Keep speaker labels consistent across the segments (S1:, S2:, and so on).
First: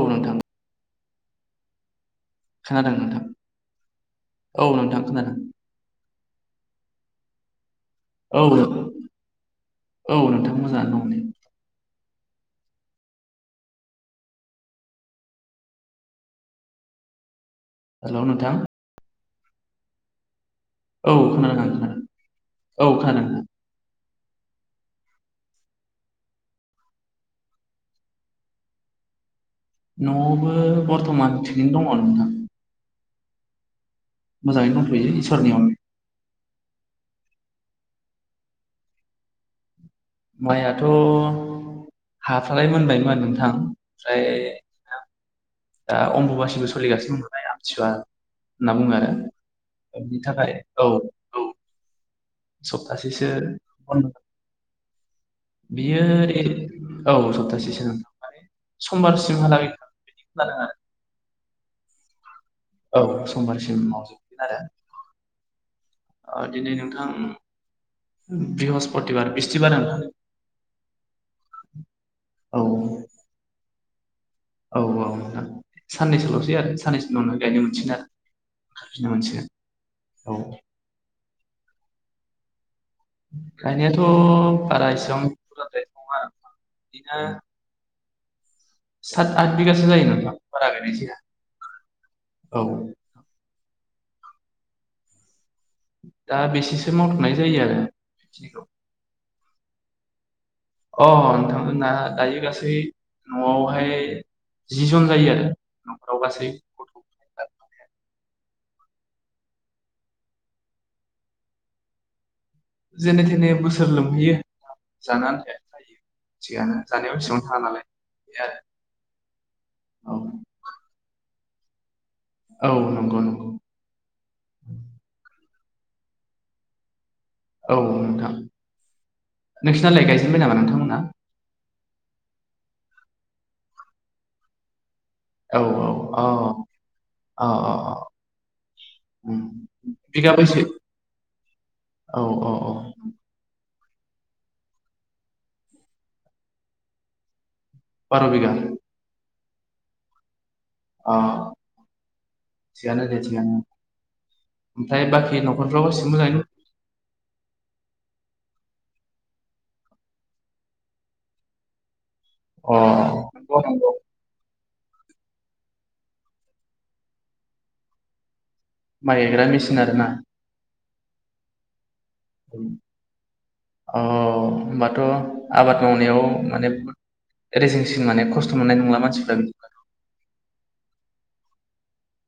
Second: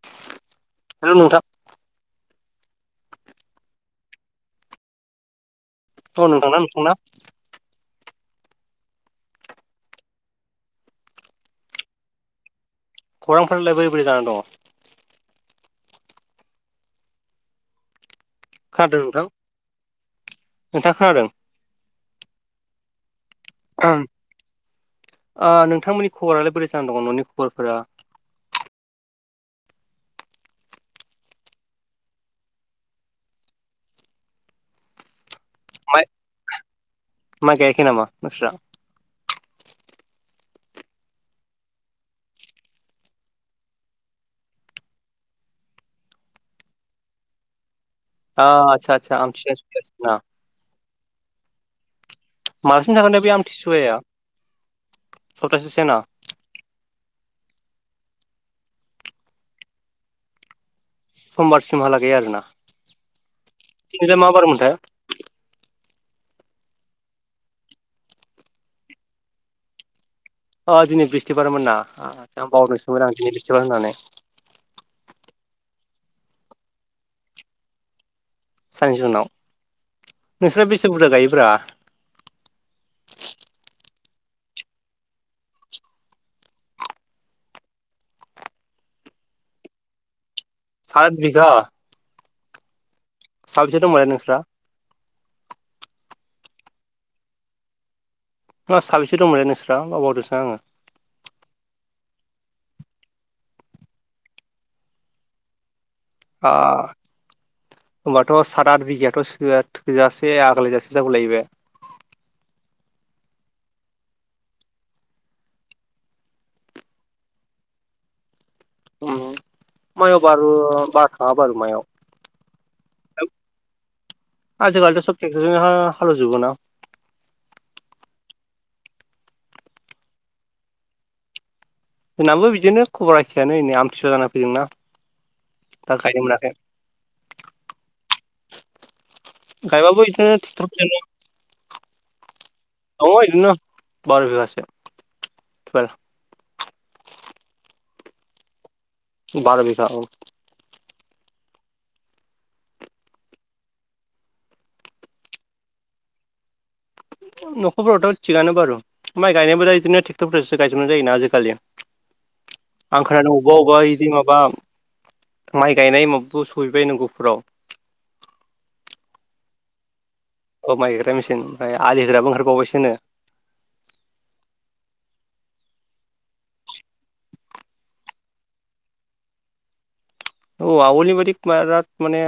S1: औ नोंथां
S2: हेल' नोंथां।
S1: खोनादों नोंथां औ नोंथां खोनादों।
S2: औ नोंथांना नोंथांना।
S1: औ औ नोंथां मोजाङानो दं दे।
S2: खौरांफोरालाइ बोरै बोरै जानानै दङ'।
S1: हेलौ नोंथां।
S2: खोनादों नोंथां।
S1: औ खोनादों नोंथां। औ खोनादों नोंथां।
S2: ओ नोंथांमोननि खबरालाय बोरै जाना दङ' न'नि खबरफोरा?
S1: न'आवबो बरथमान थिगैनो दङ' नोंथां। मोजाङै दंथ'यो इसोरनि अननायाव।
S2: मा माइ गायाखै नामा नोंस्रा?
S1: माइयाथ' हाफ्रालाय मोनबायमोन नोंथां ओमफ्राय दा अमबुबासिबो सोलिगासिनो दं नालाय आं। आथिसुवा
S2: आ
S1: होनना
S2: आदसा
S1: बुङो आरो
S2: आदसा आमथिसुवा सफैगासिनो ना
S1: बिनि थाखाय औ औ।
S2: मालासिम थागोनथाय
S1: सप्तासेसो
S2: बे आमथिसुवाया सप्तासेसो ना
S1: बियो ओरै औ सप्तासेसो नों थां समबारसिमहालागै थागोन बायदि खोनादों आरो
S2: समबारसिमहालागैय आरोना
S1: औ समबारसिम
S2: बेनिफ्राय दिनैलाय मा
S1: मावजोबगोन आरो
S2: बारमोनथाय।
S1: दिनै नोंथां बृहस्पतिबार बिस्थिबार नोंथां।
S2: अ दिनै बिस्थिबारमोनना
S1: औ
S2: बावदोंसोमोन आं दिनै बिस्थिबार होननानै।
S1: औ औ नोंथां साननैसो ल'सै आरो साननैसो उनावनो गायनो मोनसिगोन आरो।
S2: साननैसो
S1: फुफिननो
S2: उनाव
S1: मोनसिगोन औ
S2: नोंसोरा बेसे बुरजा गायो? [inaudible]
S1: गायनायाथ' बारा इसेबां बुरजाद्राय नङा आरो बिदिनो सा आठ बिघाासो जायो नोंथां। बारा गायनाय
S2: सात
S1: जाया
S2: बिगा।
S1: औ।
S2: साबैसे दंमोनलाय नोंस्रा?
S1: दा बेसेसो मावथांनाय जायो आरो। बेखिनिखौ
S2: साबेसे दंमोनलाय नों बावगारदोंसो आङो।
S1: अ नोंथांमोन दायो गासै न'आवहाय जि जन जायो आरो। न'खराव गासै
S2: आ
S1: गथ'
S2: होनबाथ' स- सात आथ बिगायाथ' सोआ थोजासे आग्लायजासे जागुलायो बे
S1: जेने थेने बोसोर लोमहैयो जानो आन्थाया जायो थिगानो जानायाव एसेबां थाङा नालाय बे आरो
S2: [unintelligible]
S1: औ
S2: बालमायाव
S1: औ नंगौ नंगौ
S2: जोंहा हालोवजोबो ना
S1: औ नोंथां नोंसिनालाय गायजेनबाय नामा नोंथांमोना?
S2: जोंनाबो बिदिनो खबर एखेयानो नै आमथिसुवा जाना फैदों ना
S1: औ औ औ अ अ उम
S2: गायबाबो बिदिनो
S1: बिगा बैसे
S2: ट्रेकटरफोरजोंनो
S1: औ औ औ
S2: दं इदिनो बार' बिगासो [inaudible]
S1: बार' बिगा
S2: बार' बिगा औ
S1: अ थिगानो दे थिगानो ओमफ्राय बाखि न'खरफ्राव एसे मोजाङैनो दं -
S2: न'खरफ्रावथ' थिगानो आरो माइ गायनायबो बिदिनो ट्रेक्ट'रफोरजोंसो गायजोबनाय जायोना आजिखालि
S1: अ
S2: आंखोनादों
S1: नंगौ
S2: अबा अबा
S1: नंगौ
S2: इदि माबा माइ गायनाय [unintelligible]
S1: माइ गायग्रा मेसिन आरो ना?
S2: औ माइ गायग्रा मेसिन आलि होग्राबो ओंखारबावबायसोनो
S1: अ होमबाथ' आबाद मावनायाव माने रेजेंसिन माने खस्थ' मोननाय नंला मानसिफ्रा बिदि
S2: औ आवलि बादि बिराद माने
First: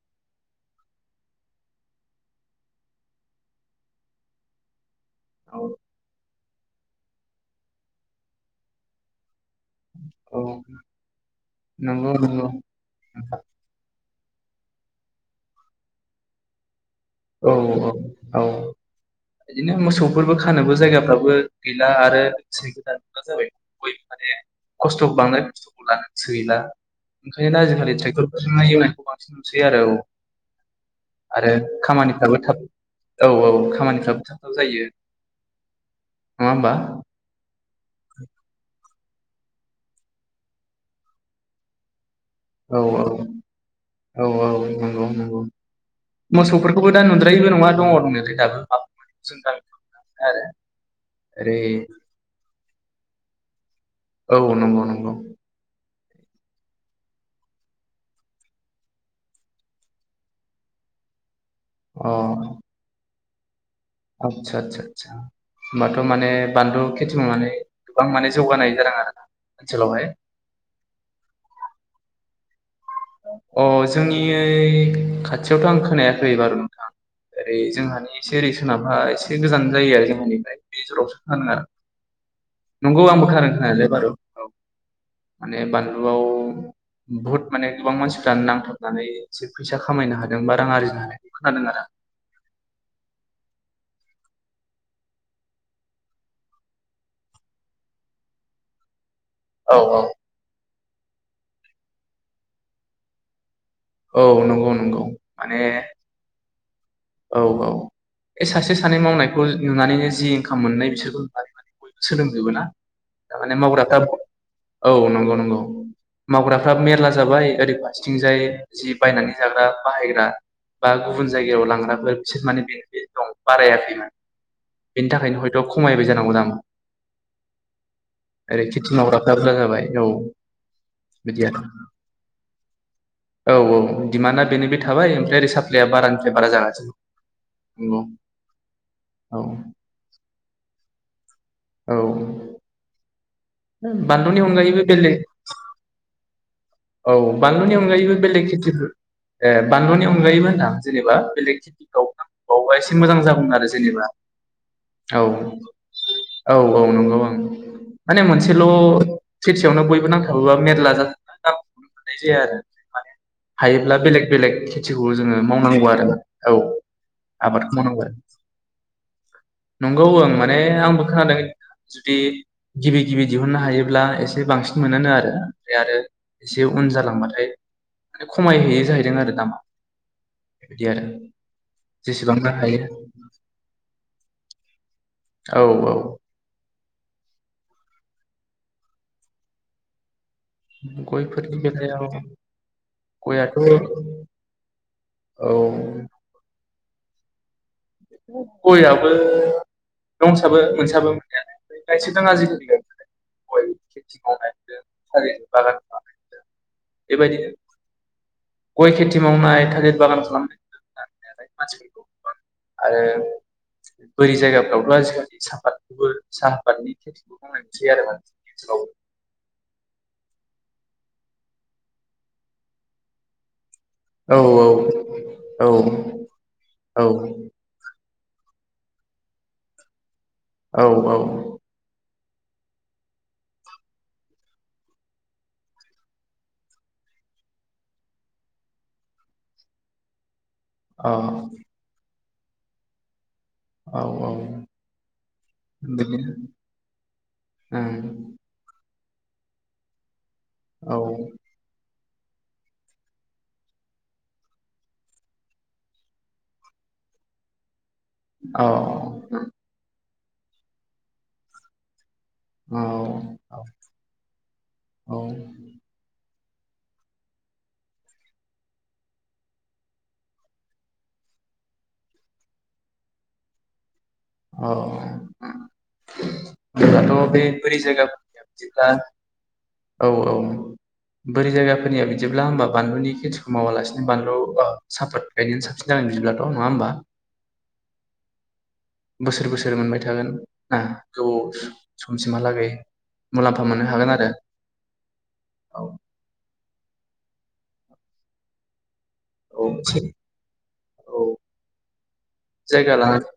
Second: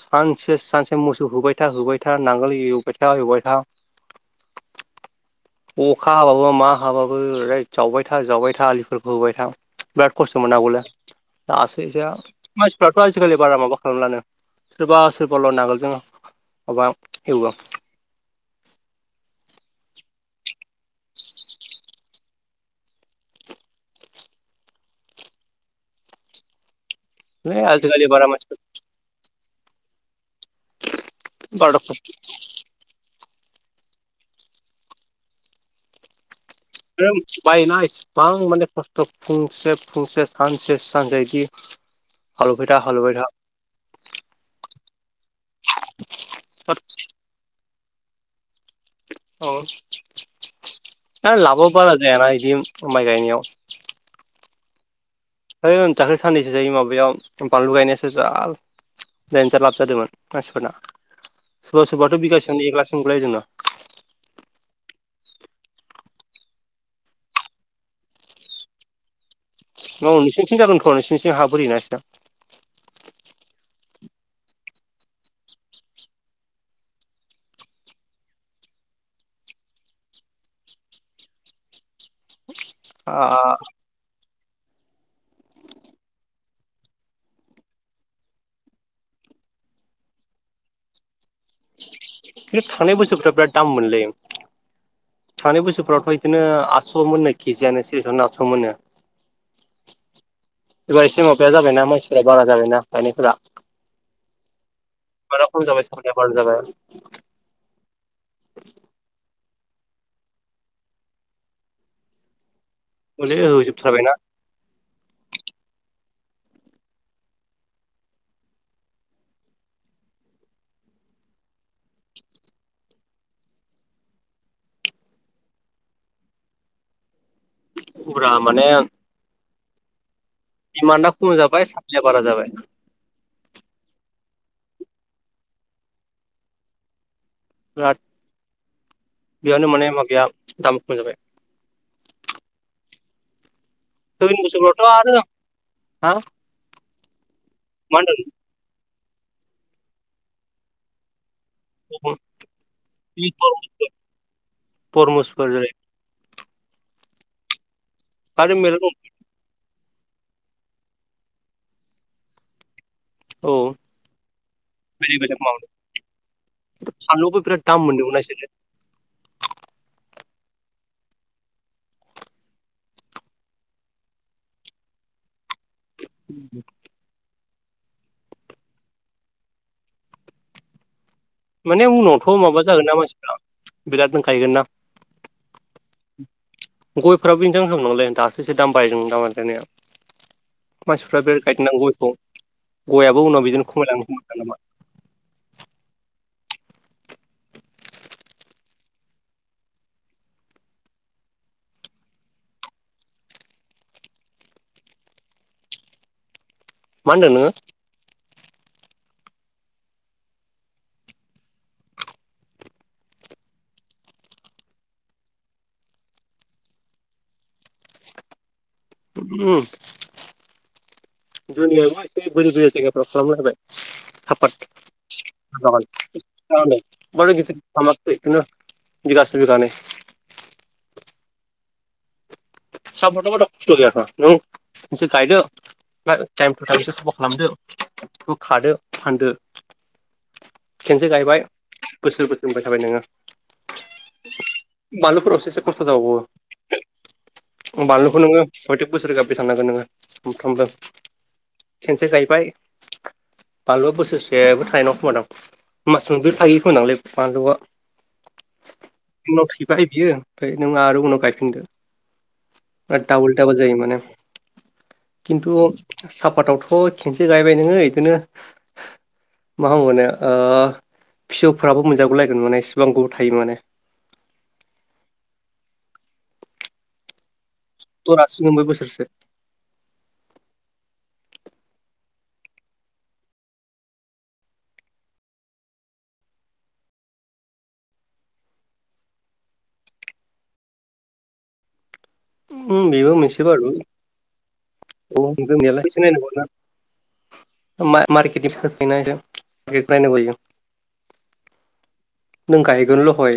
S2: सानसे सानसे मोसौ होबाय था होबाय था नांगोल एवबाय था एवबाय था
S1: औ
S2: अखा हाबाबो मा हाबाबो ओरोद जावबाय था जावबाय था आलिफोरखौ खोबाय था बिराद खस्थ'
S1: औ
S2: मोन आगौल दासो एसे
S1: नंगौ नंगौ
S2: मानसिफ्राथ' आजिखालि बारा माबा खालामलानो सोरबा सोरबााल' नगोल जों माबा एवो
S1: औ
S2: है
S1: औ औ बिदिनो मोसौफोरबो खानोबो जायगाफ्राबो गैला आरो गोसैबो गोदान जाबाय बयबो माने खस्थ' बांद्राय खस्थ'खौ लानो गोसो गैला ओंखायनो आजिखालि
S2: बारा मानसिफोर
S1: ट्रेक्टरफोरजोंहाय एउनायखौ बांसिन बै आरो औ
S2: [unintelligible]
S1: मानसिफ्राबो थाब औ औ खामानिफ्राबो थाबथाब जायो नङा होमबा
S2: ओं बायनाय फां माने खस्थ' फुंसे फुंसे सानसे सानजायदि
S1: औ-औ औ-औ नंगौ-नंगौ मोसौफोरखौबो दा नुद्रायिबो नङा दङ दङनायाला दाबो। जों
S2: औ
S1: गामिफ्राव आरो
S2: ओ
S1: ओरै
S2: लाबबो बारा जायानादि माइ गायनायाव
S1: औ नंगौ-नंगौ
S2: है दाख्लै साननैसो जायो माबायाव बानलु गायनायासो जा देन्जार लाब जादोंमोन मानसिफोरना। सोरबा सोरबाथ'
S1: अ
S2: बिगासेनि एग्लाकसिम मोनलायदोंनो।
S1: होनबाथ' माने बानलु खेथि मावनानै गोबां माने जौगानाय जादों आरोना?
S2: औ नोंसिनिथिं जागोनथ' नोंसोरनिथिं हा बोरि ना एसे
S1: अ जोंनि खाथियावथ' आं खोनायाखै बारु नोंथां ओरै जोंहानि एसे ओरै सोनाबहा एसे गोजान जायो जोंहानिफ्राय बे जरावसो फानो आरो नंगौ
S2: आ
S1: आंबो खोनादों खोनानाया बारु औ माने बानलुआव बहुत माने गोबां मानसिफ्रानो नांथाबनानै एसे फैसा खामायनो हादों बा रां आरजिनो हादों खोनादों आरो।
S2: खिन्थु थांनाय बोसोरफाव बिराद दाम मोनलै थांनाय बोसोरफ्रावथ' बिदिनो आठस' मोननो केजियनो सेरसेयावनो आठस' मोननो।
S1: औ-औ
S2: एबा एसे माबाया जाबायना मानसिफोरारा बारा जाबायना गायनायफोरा
S1: औ नंगौ-नंगौ
S2: बिबारा खम
S1: माने
S2: जाबाय साप्लाया बारा जाबाय
S1: औ-औ बे सासे सानै मावनायखौ नुनानैनो जि इंखाम मोननाय बिसोरखौ नुनानै माने बयबो सोलोंजोबो ना?
S2: मुलि
S1: थारमाने मावग्राफ्राबो
S2: होजोबथारबायना
S1: औ नंगौ-नंगौ मावग्राफ्रा मेरला जाबाय ओरै फारथिंजाय जि बायनानै जाग्रा बाहायग्रा बा गुबुन जायगायाव लांग्रा बिसोर माने बेनिफिट दं बारायाखैमोन बेनि थाखायनो हयथ' खमायबाय जानांगौ दामा।
S2: फुरा
S1: ओरै
S2: माने
S1: खेथि मावग्राफ्रा बुरजा जाबाय औ
S2: दिमान्डआ खम
S1: बिदि आरो
S2: जाबाय साप्लाया बारा जाबाय
S1: औ-औ दिमान्दआ बिनो बे थाबाय ओमफ्राय ओरै साप्लाया बारानिफ्राय बारा जागासिनो। औ
S2: बियावनो माने मा बिया दाम खम जाबाय
S1: औ बानलुनि
S2: थनिसोलथ'
S1: अनगायैबो बेलेग
S2: आरो हा
S1: औ बानलुनि
S2: मा
S1: अनगायैबो
S2: होनदों
S1: बेलेग खेथिफोर ए बानलुनि अनगायैबो होनदां जेनेबा बेलेग गावबा-गावबा एसे मोजां जागोमोन आरो जेनेबा औ।
S2: तरमुसफोर जेरै
S1: औ-औ नंगौ ओं माने
S2: आरो
S1: मोनसेल'
S2: मेरला दं
S1: यावनो बयबो नांथाबोबा मेरला [unintelligible] मोननाय जाया आरो।
S2: औ
S1: हायोब्ला बेलेग बेलेग खेथिखौ
S2: बेलेग
S1: जोङो
S2: बेलेग मावनो
S1: मावनांगौ आरो औ
S2: फानलुबो बिराद
S1: आबादखौ
S2: दाम
S1: मावनांगौ आरो
S2: मोनदोंमोन बिसोरो
S1: नंगौ ओं माने आंबो खोनादों जुदि गिबि गिबि दिहुननो हायोब्ला एसे बांसिन मोनो आरो ओमफ्राय आरो एसे उन जालांबाथाय खमायहैयै जाहैदों आरो दामा बिदि आरो।
S2: माने उनावथ'
S1: जेसेबांनो
S2: माबा
S1: हायो
S2: जागोनना मानसिफ्रा बिराद
S1: औ
S2: [unintelligible] गयफ्राबो [unintelligible] दासो एसे दाम बायदों [unintelligible] मानसिफ्रा बेराद
S1: गयफोरनि
S2: गायदोंना
S1: बेलायाव
S2: गयखौ गयाबो उनाव
S1: गयाथ'
S2: बिदिनो खमायलांनो [unintelligible]
S1: औ गयाबो दंसाबो मोनसाबो मोननायालाय गायसोदों आजिखालि [unintelligible]
S2: मा होनदों
S1: बेबायदिनो
S2: नोङो
S1: गय खेथि मावनाय थालिर बागान खालामनाय [unintelligible] आरो बोरि जायगाफ्रावथ' आजिखालि साहाफादबो साहाफादनि [unintelligible]
S2: ओम जोंनियाबो एसे बोरि बोरि जायगाफ्राव खालामलायबाय
S1: औ
S2: साफाद
S1: औ
S2: [unintelligible] बिदिनो बिगासे बिगानै
S1: औ औ
S2: साफादाव [unintelligible] खस्थ' गैयाथ' नों [unintelligible] गायदो टाइम टु टाइमस साफा खालामदो बेखौ खादो फानदो। खेनसे
S1: अ
S2: गायबाय बोसोर बोसोर मोनबाय थाबाय नोङो
S1: औ औ
S2: बानलुफोरावसो एसे खस्थ' जाबावओ
S1: बिदिनो
S2: बानलुखौ नोङो [unintelligible] नोंङो
S1: ओं
S2: [unintelligible] खेनसे गायबाय बानलुआ बोसोरसेबो थायनाय नङा खोमा दां मास मोन ब्रै थायो खोमाादांलै बानलुआ
S1: औ
S2: जोंनाव थैबाय बियो ओमफ्राय नों आरो उनाव गायफिनदो
S1: औ
S2: दाबल दाबल जायो माने
S1: औ
S2: खिन्थु आफादावथ' खेनसे गायबाय नोङो बिदिनो मा होनबावनो ओ फिसौफ्राबो मोनजागुलायगोन माने इसेबां गोबाव थायो माने
S1: अ ओम [unintelligible] बे बोरि जायगाफोरनिया
S2: जरासेनो ओमफ्राय
S1: बिदिब्ला
S2: बोसोरसे
S1: औ औ बोरि जायगाफोरनिया बि बिदिब्ला होमबा बानलुनि खेथिखौ मावालासिनो बानलु ओ साफत गायनायानो साबसिन जागोन बिदिब्लाथ' नङा होनबा बोसोर बोसोर मोनबाय थागोन ना गोबाव समसिमहालागै
S2: ओम बेबो मोनसे
S1: मुलाम्फा
S2: बारु
S1: मोननो हागोन आरो
S2: औ [unintelligible]
S1: औ
S2: नायनांगौ मा मारकेटनि [unintelligible]
S1: औ औ
S2: नों
S1: जायगा
S2: गायगोनल'
S1: लानानै
S2: हय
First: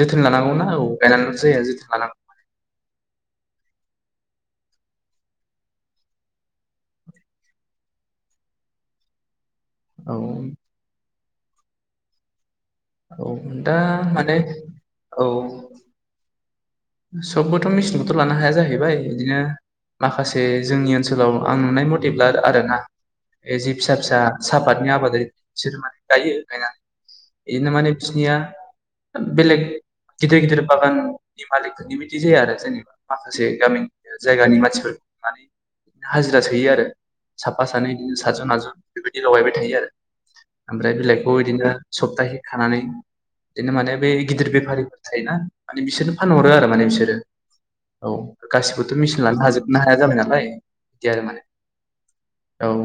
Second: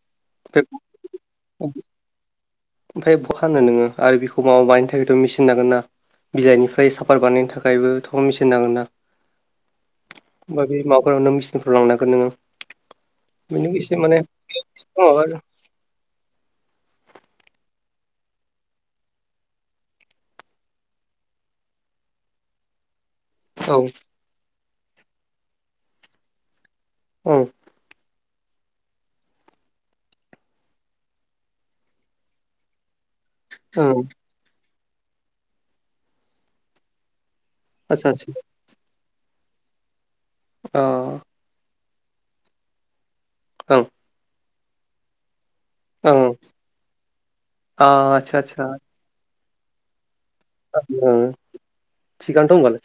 S1: जोथोन लानांगौना
S2: ओमफ्राय
S1: औ गायनानैल जाया जोथोन लानांगौ।
S2: ओमफ्राय बहा हानो नोङो आरो बेखौ माबा बानायनो थाखायथ मेचिन नांगोन ना बिलाइनिफ्राय साफात बानायनो थाखायबोथ मेचिन नांगोन ना।
S1: औ
S2: माबि माव फोराननो मेसिनफ्राव लांनागोन नोङो
S1: औ दा
S2: बेनो एसे
S1: माने औ सबबोथ' मेचिनखौथ' लानो हाया जाहैबाय इदिनो माखासे जोंनि ओनसोलाव आं नुनाय मथेब्ला आर आरोना एह जे
S2: औ
S1: फिसा फिसा आफादनि आबादारि बिसोरो माने गायो गायना
S2: ओं
S1: इनो माने बिसिनिया बेलेग गिदिर गिदिर बागान मालिक फोरनि बादि जाया आरो जोंनिबा माखासे गामि
S2: ओं
S1: जायगानि मानसिफोर मारै हाजिरा सोयो आरो साफा सानै
S2: आदसा
S1: इदिनो
S2: आदसा
S1: सातजन आतजन बिबा दि लगायबाय थायो आरो आमफ्राय बिलाइखौ इदिनो सप्ताहै खानानै बिदिनो
S2: ओं
S1: माने बे गिदिर बे‌ बेफारिफोर थायोना मानि बिसोरो
S2: ओं
S1: फानहरो आरो माने बिसोरो औ
S2: आदसा
S1: गासिबोथ' मिसिन लानो हाजोब नो हाया जाबायना
S2: [unintelligible] थिगानो
S1: औ
S2: दंबालाय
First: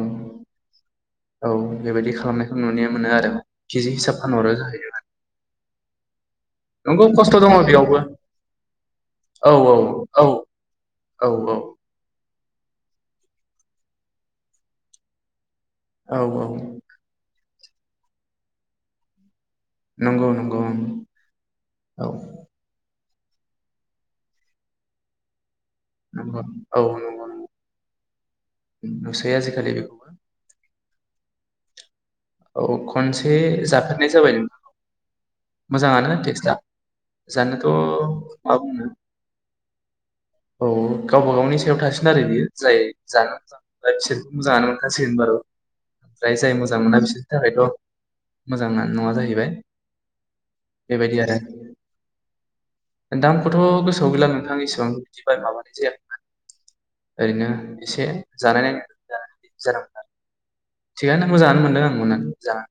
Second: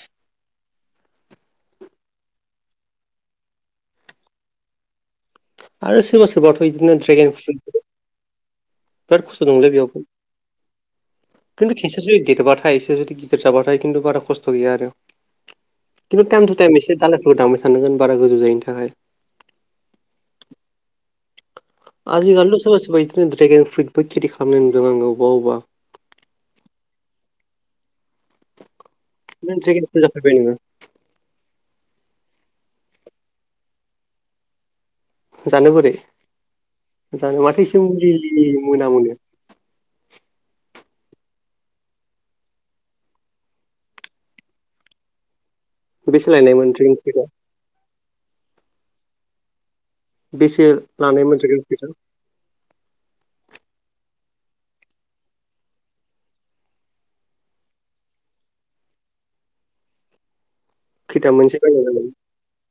S1: औ बेबायदि खालामनायखौ नुनाया मोनो आरो केजि हिसाब फानहरो जाहैदों आरो।
S2: आरो सोरबा सोरबाथ' इदिनो ड्रेगेन
S1: दङ
S2: फ्रुइट
S1: बेयावबो
S2: बिराद खस्थ'
S1: औ
S2: दंलै
S1: औ
S2: बेयावबो
S1: औ औ
S2: खिन्थु खिसोर जदि देरबाथायसोर जदि फिसा फिसाबाथाय खिन्थू बारा खस्थ' गैया आरो
S1: औ
S2: खिन्थु
S1: औ
S2: थाइम थु थाइम इसे दालाइखौ दानबाय सानांगोन बारा गोजौ जायिनि थाखाय
S1: नंगौ नंगौ ओं औ
S2: आजि खालि सोरबा सोरबा इदि बि ड्रेगेन फ्रुइट बो खेथि खालामनाय नुदों आङो अबबा अबबा।
S1: औ नंगौ नंगौ नुसै
S2: नों
S1: आजिखालि
S2: द्रेगेन फिथाइ
S1: बेखौबो
S2: जाफेरबाय नोङो?
S1: औ खनसे जाफेरनाय जाबाय नोंथां औ।
S2: जानो बोरै
S1: मोजाङानो टेक्स्टआ
S2: जानो माथो
S1: जानोथ'
S2: एसे मुलिनि
S1: मा
S2: मोना
S1: बुंनो
S2: मोनो
S1: औ गावबा गावनि सायाव थासिन आरो बियो जाय जानो मोजां बिसोरखौ मोजाङानो मोनखासै होन बार'
S2: बे सोलायनायमोन [inaudible]
S1: मोजांना न'आ जाहैबाय।
S2: बेसे
S1: बेबायदि
S2: लानाय
S1: आरो
S2: [inaudible]
S1: खौथ' गोसोआव गैला नोंथां इसेबां बिदि माबानाय जायामोन ओरैनो एसे जानाय नायनो ज जानो आरो।
S2: [inaudible]
S1: जा।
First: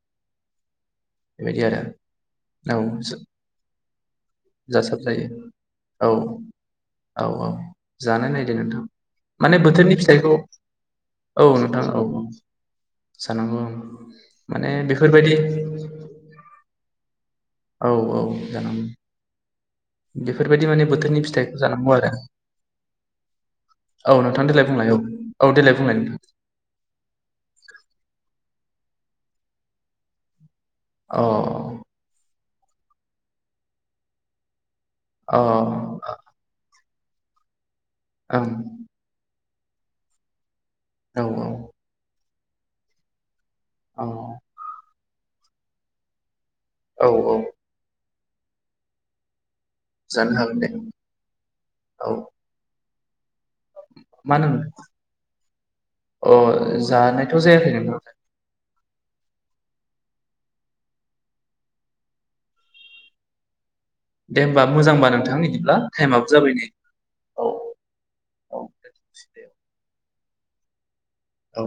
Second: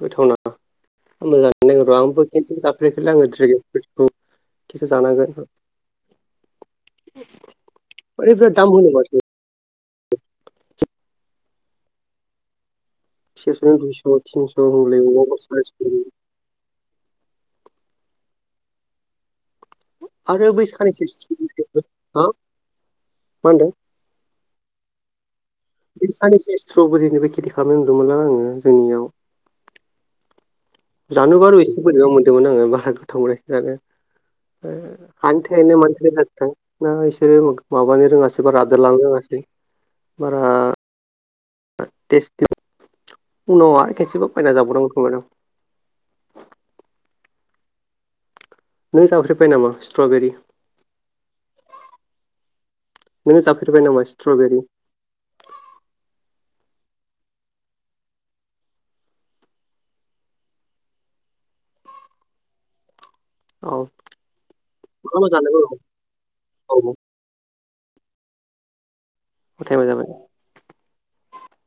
S2: गोथावना। आं मोजानो नौ र' आंबो खिन्थु जाफेराफै आङो खेबसे
S1: जासाब
S2: जानांगोन
S1: जायो औ औ औ जानाय
S2: ओरै
S1: नायदो
S2: बिराद दाम
S1: नोंथां
S2: होनो माथो
S1: माने बोथोरनि फिथाइखौ औ नोंथां औ औ। जानांगौ औ
S2: [inaudible]
S1: माने
S2: '
S1: बेफोरबायदि
S2: थिनस' [inaudible]
S1: औ औ जानां।
S2: आरो बै
S1: बेफोरबायदि माने
S2: साननैसो
S1: बोथोरनि फिथाइखौ
S2: स्ट्रबेरिबो
S1: जानांगौ आरो
S2: हा मा होनदों
S1: औ नोंथां दाय। थांनायाव।
S2: बे साननैसो स्ट्रबेरिनिबो खेथि खालामनाय नुदोंमोनलां आङो। जोंनियाव।
S1: अ
S2: जानो बारु एसे बोरैबा मोनदोंमोन आङो। बार गथ मोन आरो। आनथायनो मोनथै
S1: अ
S2: लाथ। ना इसोरो [inaudible] माबानो रोङासै बा
S1: ओं
S2: राददार लानो रोङासै। बारा।
S1: औ औ।
S2: तेसटिं। उन आरो
S1: औ
S2: खेसेबाय ना जाबदो [inaudible]
S1: औ औ।
S2: नै जाफ्रिबाय नामा। स्ट्रबेरि
S1: जानो हागोन दे औ।
S2: नोङो जाफेरबाय नामा
S1: मा
S2: स्ट्रबेरि।
S1: होनो अ जानायथ' जायाखै नोंथां।
S2: औ
S1: दे होमबा मोजांबा
S2: मा मा
S1: नोंथां
S2: जानांगौ
S1: बिदिब्ला टाइमाबो जाबाय नै। औ औ
S2: [unintelligible]
S1: औ।